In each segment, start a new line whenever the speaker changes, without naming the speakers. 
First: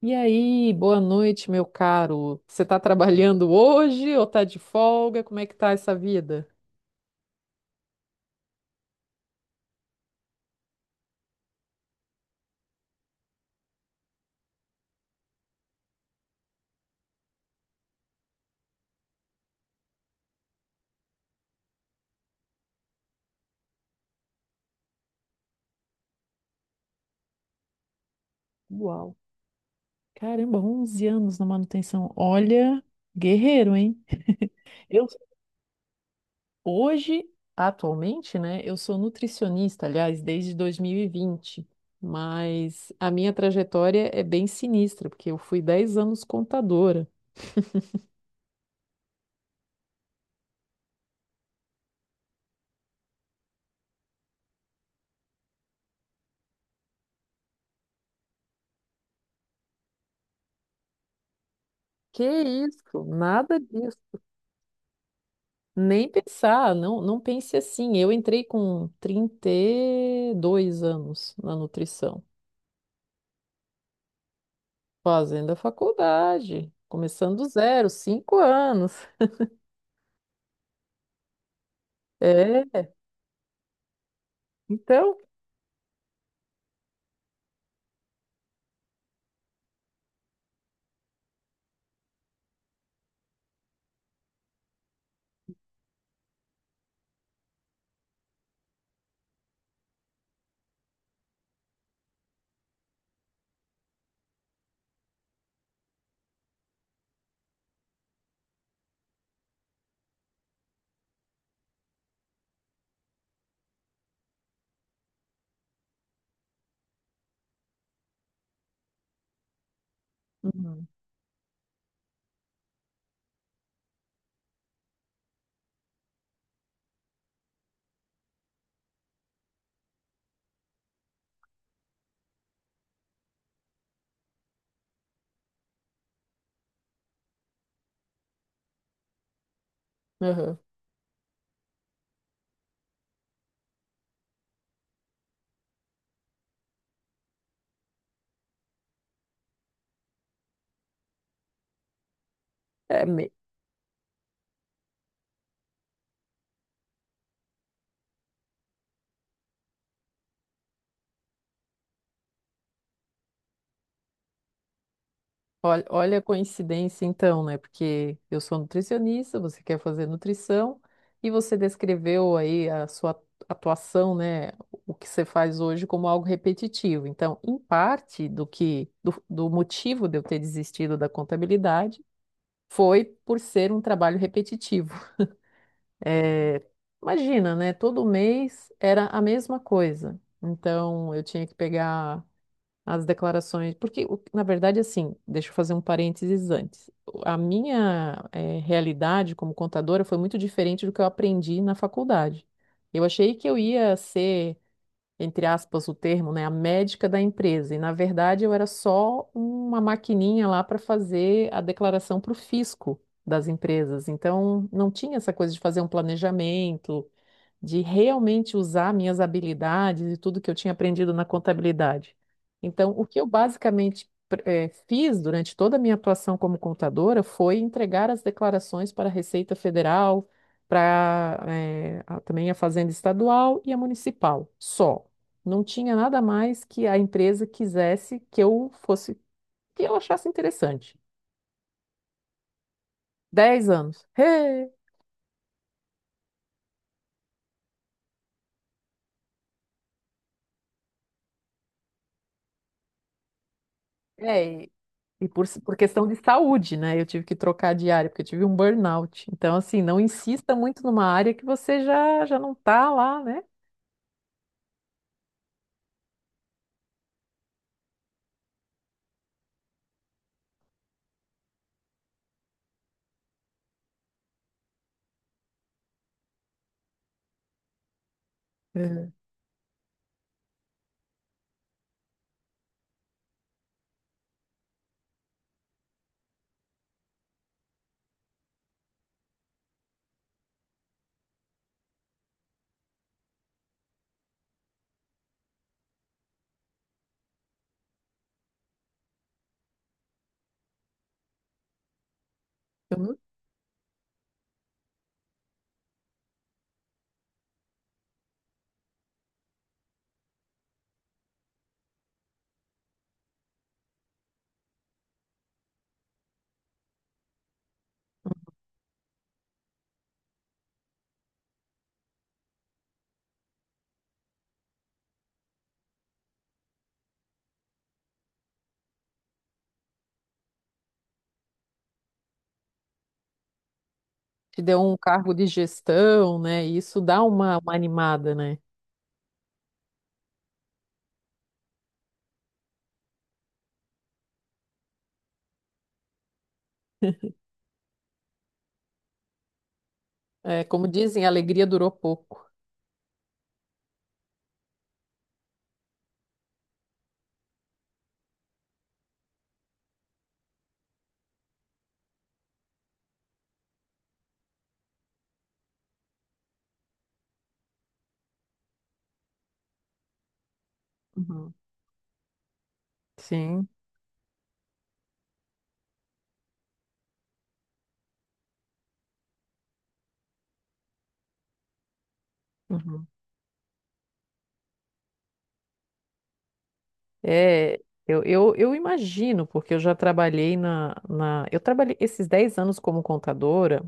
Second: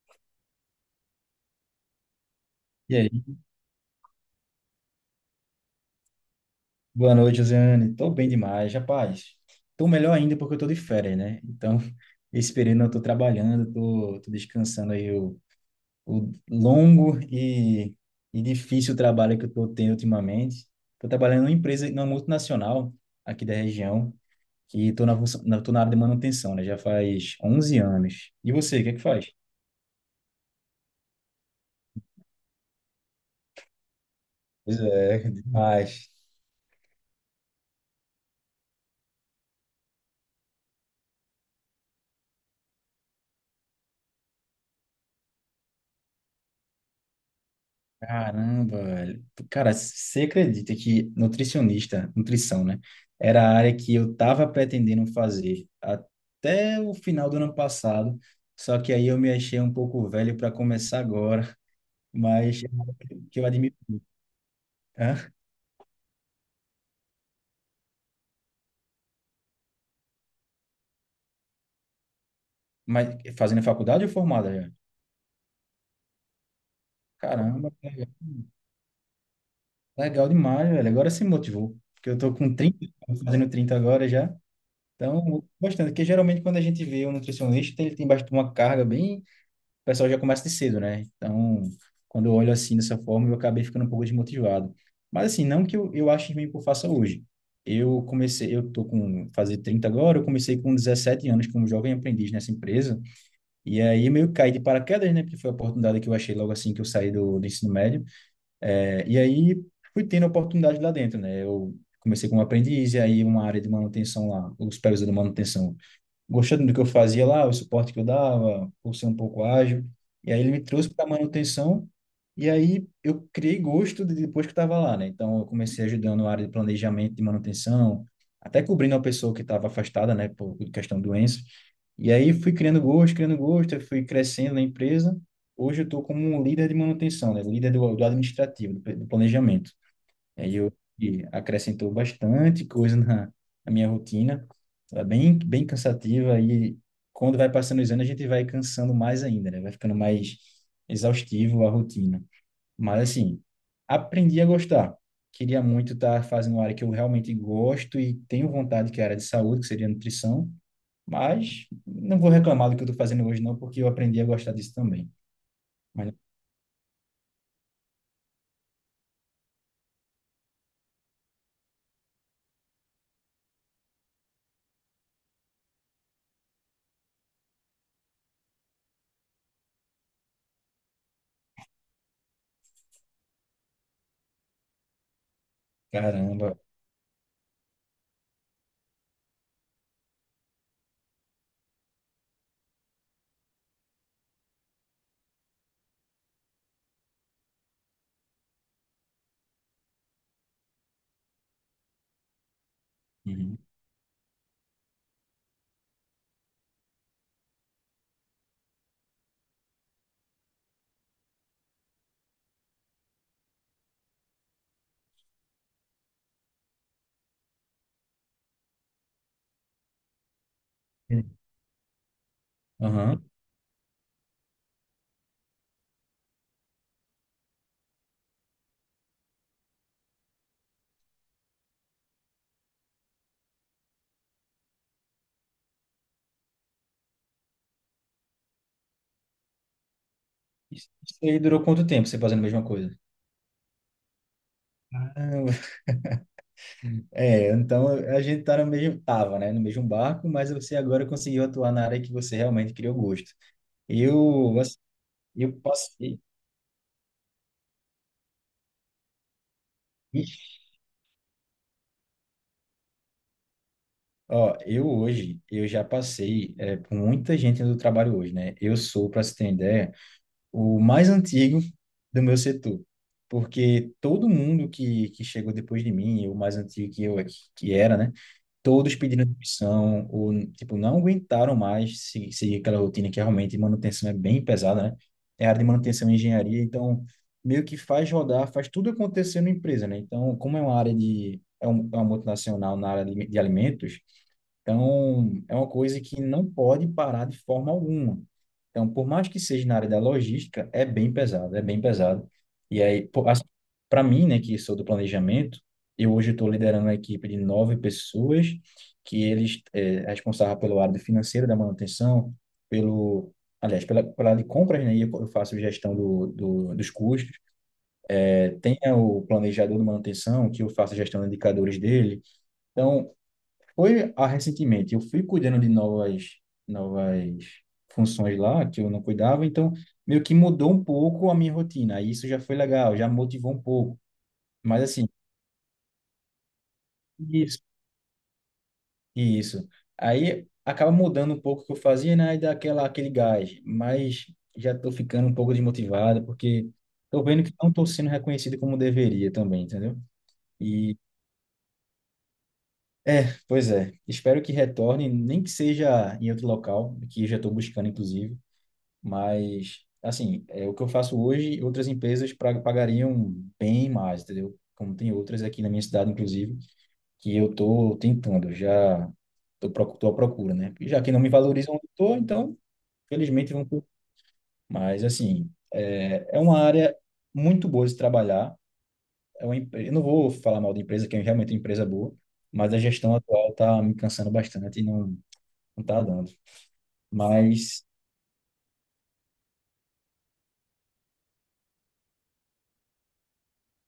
E aí, boa noite, meu caro. Você tá
E aí?
trabalhando hoje ou tá de folga? Como é que tá essa vida?
Boa noite, Josiane. Tô bem demais, rapaz. Tô melhor ainda porque eu tô de férias, né? Então, esse período eu tô trabalhando, tô descansando aí o longo e difícil trabalho que eu tô tendo ultimamente. Tô trabalhando numa empresa, numa multinacional aqui da região, que tô tô na área de manutenção, né? Já faz 11 anos. E você, o que é que
Uau.
faz?
Caramba, 11 anos na manutenção. Olha, guerreiro, hein?
Pois
Eu
é, demais.
hoje, atualmente, né, eu sou nutricionista, aliás, desde 2020, mas a minha trajetória é bem sinistra, porque eu fui 10 anos contadora.
Caramba, velho. Cara, você acredita que nutricionista, nutrição, né? Era a área que eu tava pretendendo fazer até o final do ano passado. Só que aí eu me achei um pouco velho para começar agora,
Que
mas
isso?
que eu
Nada
admiro.
disso.
Hã?
Nem pensar, não, não pense assim. Eu entrei com 32 anos na nutrição,
Mas fazendo faculdade ou formada já?
fazendo a faculdade, começando do
Caramba,
zero,
velho.
5 anos.
Legal demais, velho. Agora se motivou. Porque eu tô com 30,
É,
fazendo 30 agora já.
então.
Então, bastante. Porque geralmente quando a gente vê um nutricionista, ele tem bastante uma carga bem, o pessoal já começa de cedo, né? Então, quando eu olho assim dessa forma, eu acabei ficando um pouco desmotivado. Mas assim, não que eu ache ruim o que eu faça hoje. Eu comecei, eu tô com fazer 30 agora, eu comecei com 17 anos como jovem aprendiz nessa empresa. E aí meio que caí de paraquedas, né? Porque foi a oportunidade que eu achei logo assim que eu saí do ensino médio. É, e aí fui tendo oportunidade lá dentro, né? Eu comecei como aprendiz e aí uma área de manutenção lá, o supervisor de manutenção gostando do que eu fazia lá, o suporte que eu dava, por ser um pouco ágil. E aí ele me
Uhum,
trouxe para manutenção e aí eu criei depois que estava lá, né? Então eu comecei ajudando na área de planejamento de manutenção, até cobrindo uma pessoa que estava afastada, né, por questão de doença. E aí fui criando gosto, eu fui crescendo na empresa. Hoje eu estou como um líder de manutenção, né? Líder do administrativo, do planejamento. Aí
aham.
eu e acrescentou bastante coisa na, na minha rotina. Tá bem cansativa e quando vai passando os anos a gente vai cansando mais ainda, né? Vai ficando mais exaustivo a rotina.
É,
Mas assim, aprendi a gostar. Queria muito estar fazendo uma área que eu realmente gosto e tenho vontade, que é a área de saúde, que seria a nutrição. Mas não vou reclamar do que eu estou fazendo hoje, não, porque eu aprendi a gostar disso também.
olha,
Mas
olha a coincidência então, né? Porque eu sou nutricionista, você quer fazer nutrição e você descreveu aí a sua atuação, né? O que você faz hoje como algo repetitivo. Então, em parte do motivo de eu ter desistido da contabilidade foi por ser um trabalho repetitivo.
caramba.
É, imagina, né? Todo mês era a mesma coisa. Então, eu tinha que pegar as declarações, porque na verdade, assim, deixa eu fazer um parênteses antes. A minha realidade como contadora foi muito diferente do que eu aprendi na faculdade. Eu achei que eu
Uhum.
ia ser, entre aspas, o termo, né, a médica da empresa, e na verdade eu era só uma maquininha lá para fazer a declaração para o fisco das empresas. Então, não tinha essa coisa de fazer um planejamento de realmente usar minhas habilidades e tudo que eu tinha aprendido na contabilidade. Então, o que
Aham.
eu basicamente fiz durante toda a minha atuação como contadora foi entregar as declarações para a Receita Federal, para também a Fazenda Estadual e a Municipal, só. Não tinha nada mais que a empresa quisesse que eu fosse, que eu achasse
Isso
interessante.
isso aí durou quanto tempo você fazendo a mesma coisa?
10 anos. Hey!
É, então a gente tá no mesmo, tava, né, no mesmo barco, mas você agora conseguiu atuar na área que você realmente criou gosto. Eu,
É, e
assim,
e por,
eu
por questão de
passei,
saúde, né? Eu tive que trocar de área, porque eu tive um burnout. Então, assim, não insista
ixi,
muito numa área que você já não tá lá, né?
ó, eu hoje, eu já passei é, por muita gente do trabalho hoje, né? Eu sou, para você ter uma ideia, o mais antigo do meu setor, porque todo mundo que chegou depois de mim, o mais antigo que eu que era, né? Todos
É.
pedindo demissão, ou, tipo, não aguentaram mais seguir aquela rotina que é realmente manutenção é bem pesada, né? É área de manutenção e engenharia, então meio que faz rodar, faz tudo acontecer na empresa, né? Então, como é uma área de, é uma multinacional na área de alimentos, então, é uma coisa que não pode parar de forma alguma. Então, por mais que seja na área da logística, é bem pesado, é bem pesado. E aí,
Então,
para mim, né, que sou do planejamento, eu hoje estou liderando uma equipe de nove pessoas, que eles é responsável pelo área financeira da manutenção, pelo, aliás, pela, pela área de compras, né, e eu faço gestão dos custos. Tem o planejador de manutenção, que eu faço gestão de indicadores dele. Então, foi recentemente, eu fui cuidando de novas, novas funções lá que eu não cuidava, então meio que mudou um pouco a minha rotina. Aí isso já foi legal, já motivou um pouco.
te deu
Mas
um
assim,
cargo de gestão, né? E isso dá uma,
isso,
uma animada, né?
isso. Aí acaba mudando um pouco o que eu fazia, né? E dá aquela, aquele gás. Mas já tô ficando um pouco desmotivado, porque tô vendo que não tô sendo reconhecido como deveria também, entendeu?
É, como
E
dizem, a alegria durou pouco.
é, pois é. Espero que retorne, nem que seja em outro local, que eu já estou buscando, inclusive. Mas, assim, é o que eu faço hoje, outras empresas pagariam bem mais, entendeu? Como tem outras aqui na minha cidade, inclusive, que eu tô tentando, já tô, tô à procura, né? E já que não me
Uhum.
valorizam onde eu tô, então, felizmente, vão...
Sim.
por- Mas, assim, é uma área muito boa de se trabalhar. É uma, eu não vou falar mal da empresa, que é realmente uma empresa boa, mas a
Uhum.
gestão atual tá me cansando bastante e não, não tá dando.
É,
Mas,
eu imagino, porque eu já trabalhei na. Eu trabalhei esses 10 anos como contadora.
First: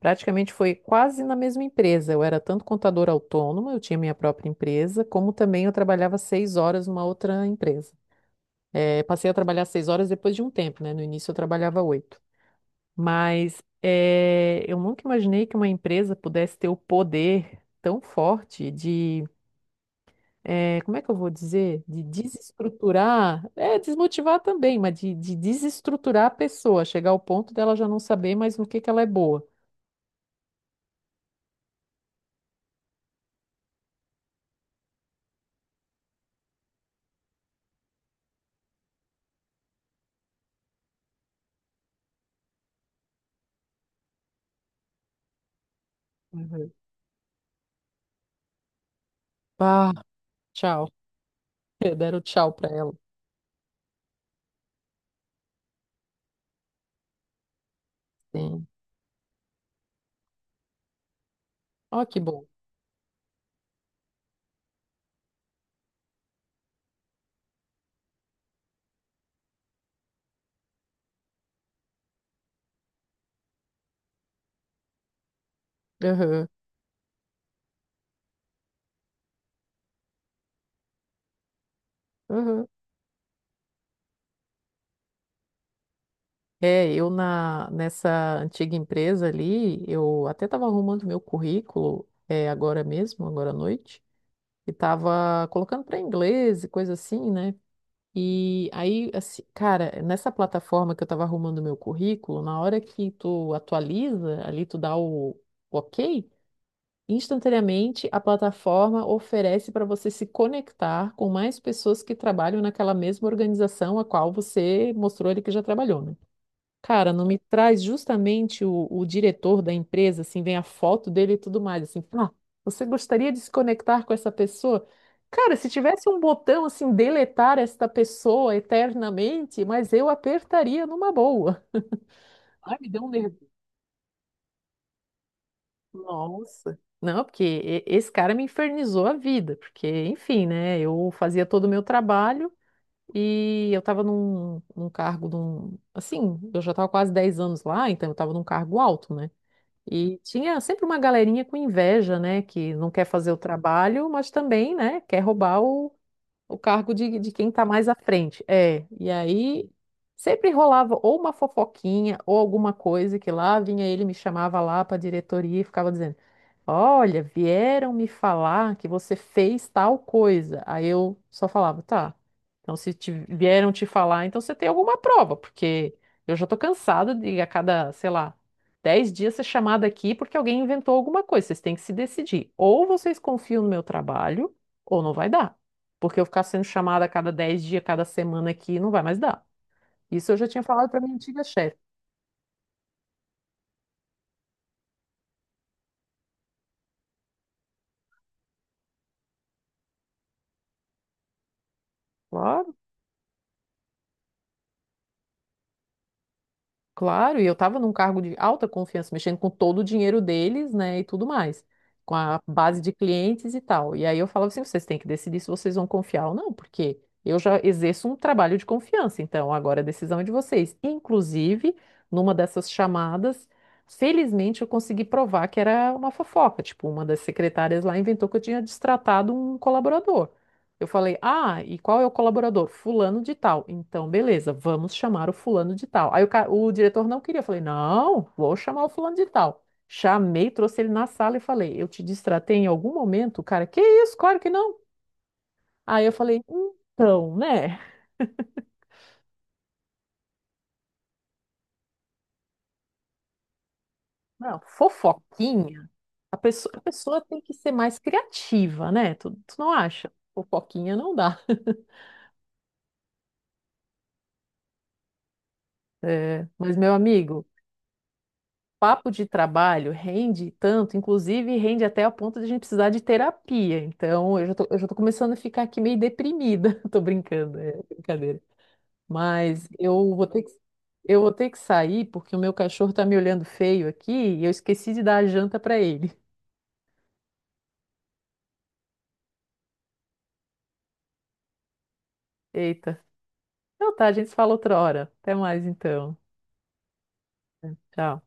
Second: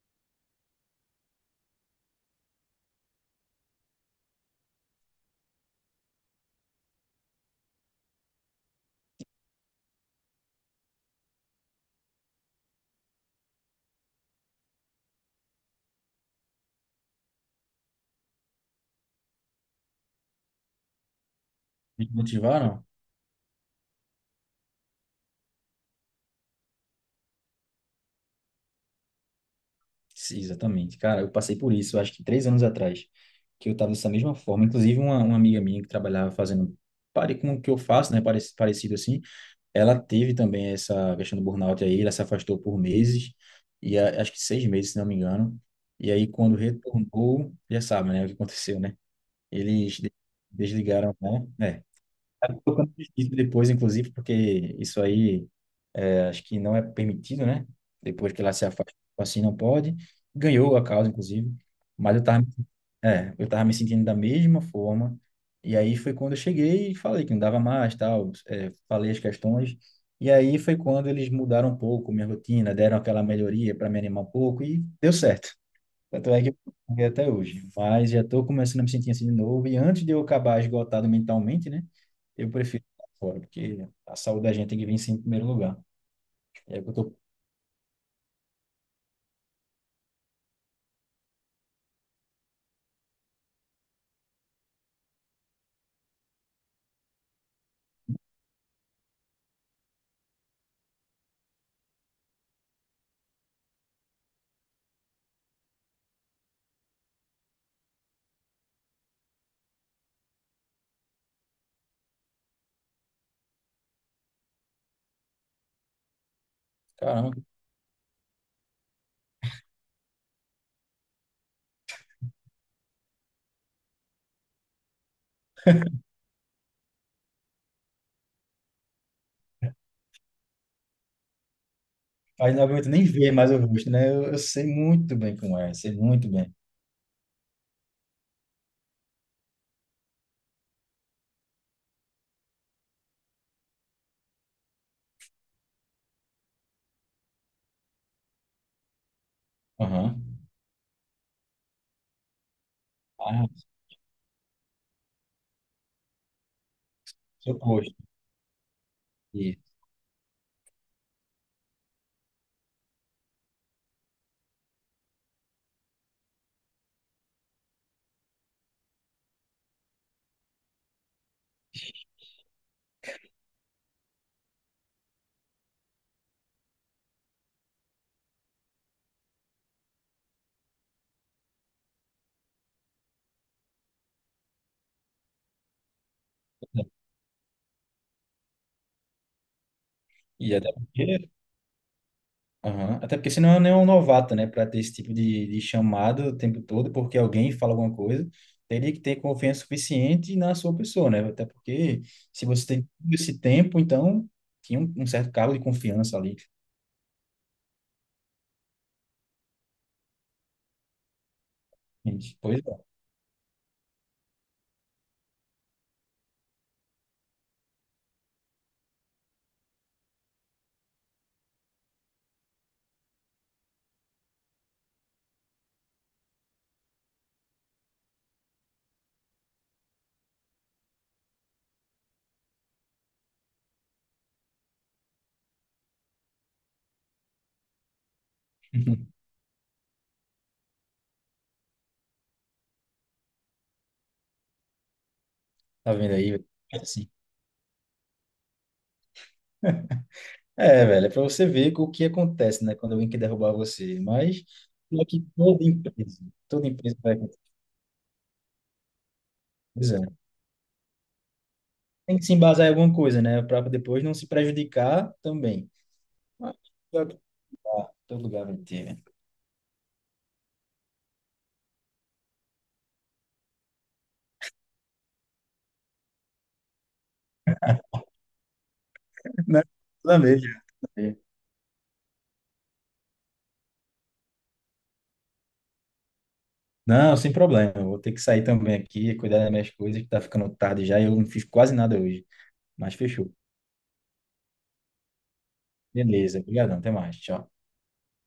Praticamente foi quase na mesma empresa. Eu era tanto contadora autônoma, eu tinha minha própria empresa, como também eu trabalhava 6 horas numa outra empresa. Passei a trabalhar 6 horas depois de um tempo, né? No início eu trabalhava oito. Mas eu nunca imaginei que uma empresa pudesse ter o poder tão forte de, como é que eu vou dizer? De
me motivaram?
desestruturar, é, desmotivar também, mas de desestruturar a pessoa, chegar ao ponto dela já não saber mais no que ela é boa.
Sim, exatamente. Cara, eu passei por isso, acho que três anos atrás, que eu estava dessa mesma forma. Inclusive, uma amiga minha que trabalhava fazendo pare com o que eu faço, né, parecido assim, ela teve também essa questão do burnout aí, ela se afastou por meses, e acho que seis meses, se não me engano. E aí, quando
Uhum.
retornou, já sabe, né, o que aconteceu, né?
Bah,
Eles
tchau.
desligaram, né?
Deram tchau
É.
pra
Tocando
ela.
justiça depois, inclusive, porque isso aí acho que não é permitido, né? Depois que ela se
Sim.
afasta, tipo assim não pode. Ganhou a causa, inclusive.
Ó,
Mas
que
eu
bom.
tava, é, eu tava me sentindo da mesma forma. E aí foi quando eu cheguei e falei que não dava mais, tal. É, falei as questões. E aí foi quando eles mudaram um pouco minha rotina, deram aquela melhoria para me animar um pouco e deu certo. Tanto é
Aham,
que eu fiquei até hoje. Mas já estou começando a me sentir assim de novo. E antes de eu acabar esgotado mentalmente, né? Eu
aham.
prefiro ficar fora, porque a saúde da gente tem que vir sempre em primeiro lugar. É o que
É,
eu
eu
estou.
nessa antiga empresa ali, eu até estava arrumando meu currículo, é, agora mesmo, agora à noite, e estava colocando para inglês e coisa assim, né? E aí, assim, cara, nessa plataforma que eu estava arrumando meu currículo, na hora que tu atualiza, ali tu dá o ok, instantaneamente, a plataforma oferece para você se conectar com mais pessoas que trabalham naquela mesma organização a qual você mostrou ali que já trabalhou, né? Cara, não me
Caramba,
traz justamente o diretor da empresa, assim, vem a foto dele e tudo mais, assim, ah, você gostaria de se conectar com essa pessoa? Cara, se tivesse um botão assim, deletar esta pessoa eternamente, mas eu apertaria numa boa.
aí não
Ai,
aguento
me deu
nem
um.
ver mais o rosto, né? Eu sei muito bem como é, sei muito bem.
Nossa. Não, porque esse cara me infernizou a vida, porque, enfim, né? Eu fazia todo o meu trabalho e eu estava num cargo, assim, eu já estava quase 10 anos lá, então eu estava num cargo alto, né?
Aham.
E tinha sempre uma galerinha com inveja, né? Que não quer fazer o
Ah,
trabalho, mas também, né? Quer roubar o cargo de quem
seu
está mais à
posto.
frente. É, e
E,
aí sempre rolava ou uma fofoquinha ou alguma coisa que lá vinha ele, me chamava lá para a diretoria e ficava dizendo. Olha, vieram me falar que você fez tal coisa. Aí eu só falava, tá. Então, se vieram te falar, então você tem alguma prova, porque eu já tô cansada de a cada, sei lá, 10 dias ser chamada aqui porque alguém inventou alguma coisa. Vocês têm que se decidir. Ou vocês confiam no meu trabalho, ou não vai dar. Porque eu ficar sendo chamada a cada 10 dias, cada semana aqui, não vai mais dar. Isso eu já
e
tinha
até
falado para minha
porque,
antiga chefe.
aham, até porque senão eu nem é um novato, né? Para ter esse tipo de chamado o tempo todo, porque alguém fala alguma coisa, teria que ter confiança suficiente na sua pessoa, né? Até porque se você tem todo esse tempo, então tinha um certo cargo de confiança ali.
Claro, e eu estava num cargo de alta confiança, mexendo com todo o dinheiro deles, né, e tudo mais, com
Gente,
a
pois
base
é.
de clientes e tal. E aí eu falava assim, vocês têm que decidir se vocês vão confiar ou não, porque eu já exerço um trabalho de confiança, então agora a decisão é de vocês. Inclusive, numa dessas chamadas, felizmente eu consegui provar que era uma fofoca, tipo, uma das secretárias lá inventou que eu tinha destratado um colaborador. Eu falei, ah, e qual é o colaborador? Fulano de tal. Então, beleza, vamos chamar o fulano de tal. Aí o diretor não queria. Eu falei, não, vou chamar o fulano de tal. Chamei, trouxe ele na sala e falei, eu te distratei em algum momento? O cara, que isso? Claro que não.
Tá
Aí eu
vendo
falei,
aí? Assim.
então, né?
É, velho, é pra você ver o que acontece, né, quando alguém quer derrubar você. Mas
Não,
pior que
fofoquinha. A
toda
pessoa, a
empresa vai
pessoa tem
acontecer.
que ser mais criativa, né? Tu não
Pois é.
acha? Fofoquinha não dá.
Tem que se embasar em alguma coisa, né, para depois não se prejudicar também.
É,
Mas
mas, meu
pior que
amigo.
tá, todo lugar vai ter, né?
Papo de trabalho rende tanto, inclusive rende até a ponto de a gente precisar de terapia. Então, eu já tô começando a ficar aqui meio deprimida. Tô brincando, é brincadeira.
Né?
Mas
Planeja.
eu vou ter que sair porque o meu cachorro tá me olhando feio aqui e eu esqueci de dar a janta para ele.
Não, sem problema. Eu vou ter que sair também aqui, cuidar das minhas coisas, que tá ficando tarde já e eu não fiz quase nada hoje. Mas
Eita.
fechou.
Então tá, a gente se fala outra hora. Até mais então.
Beleza, obrigadão, até mais. Tchau.
Tchau.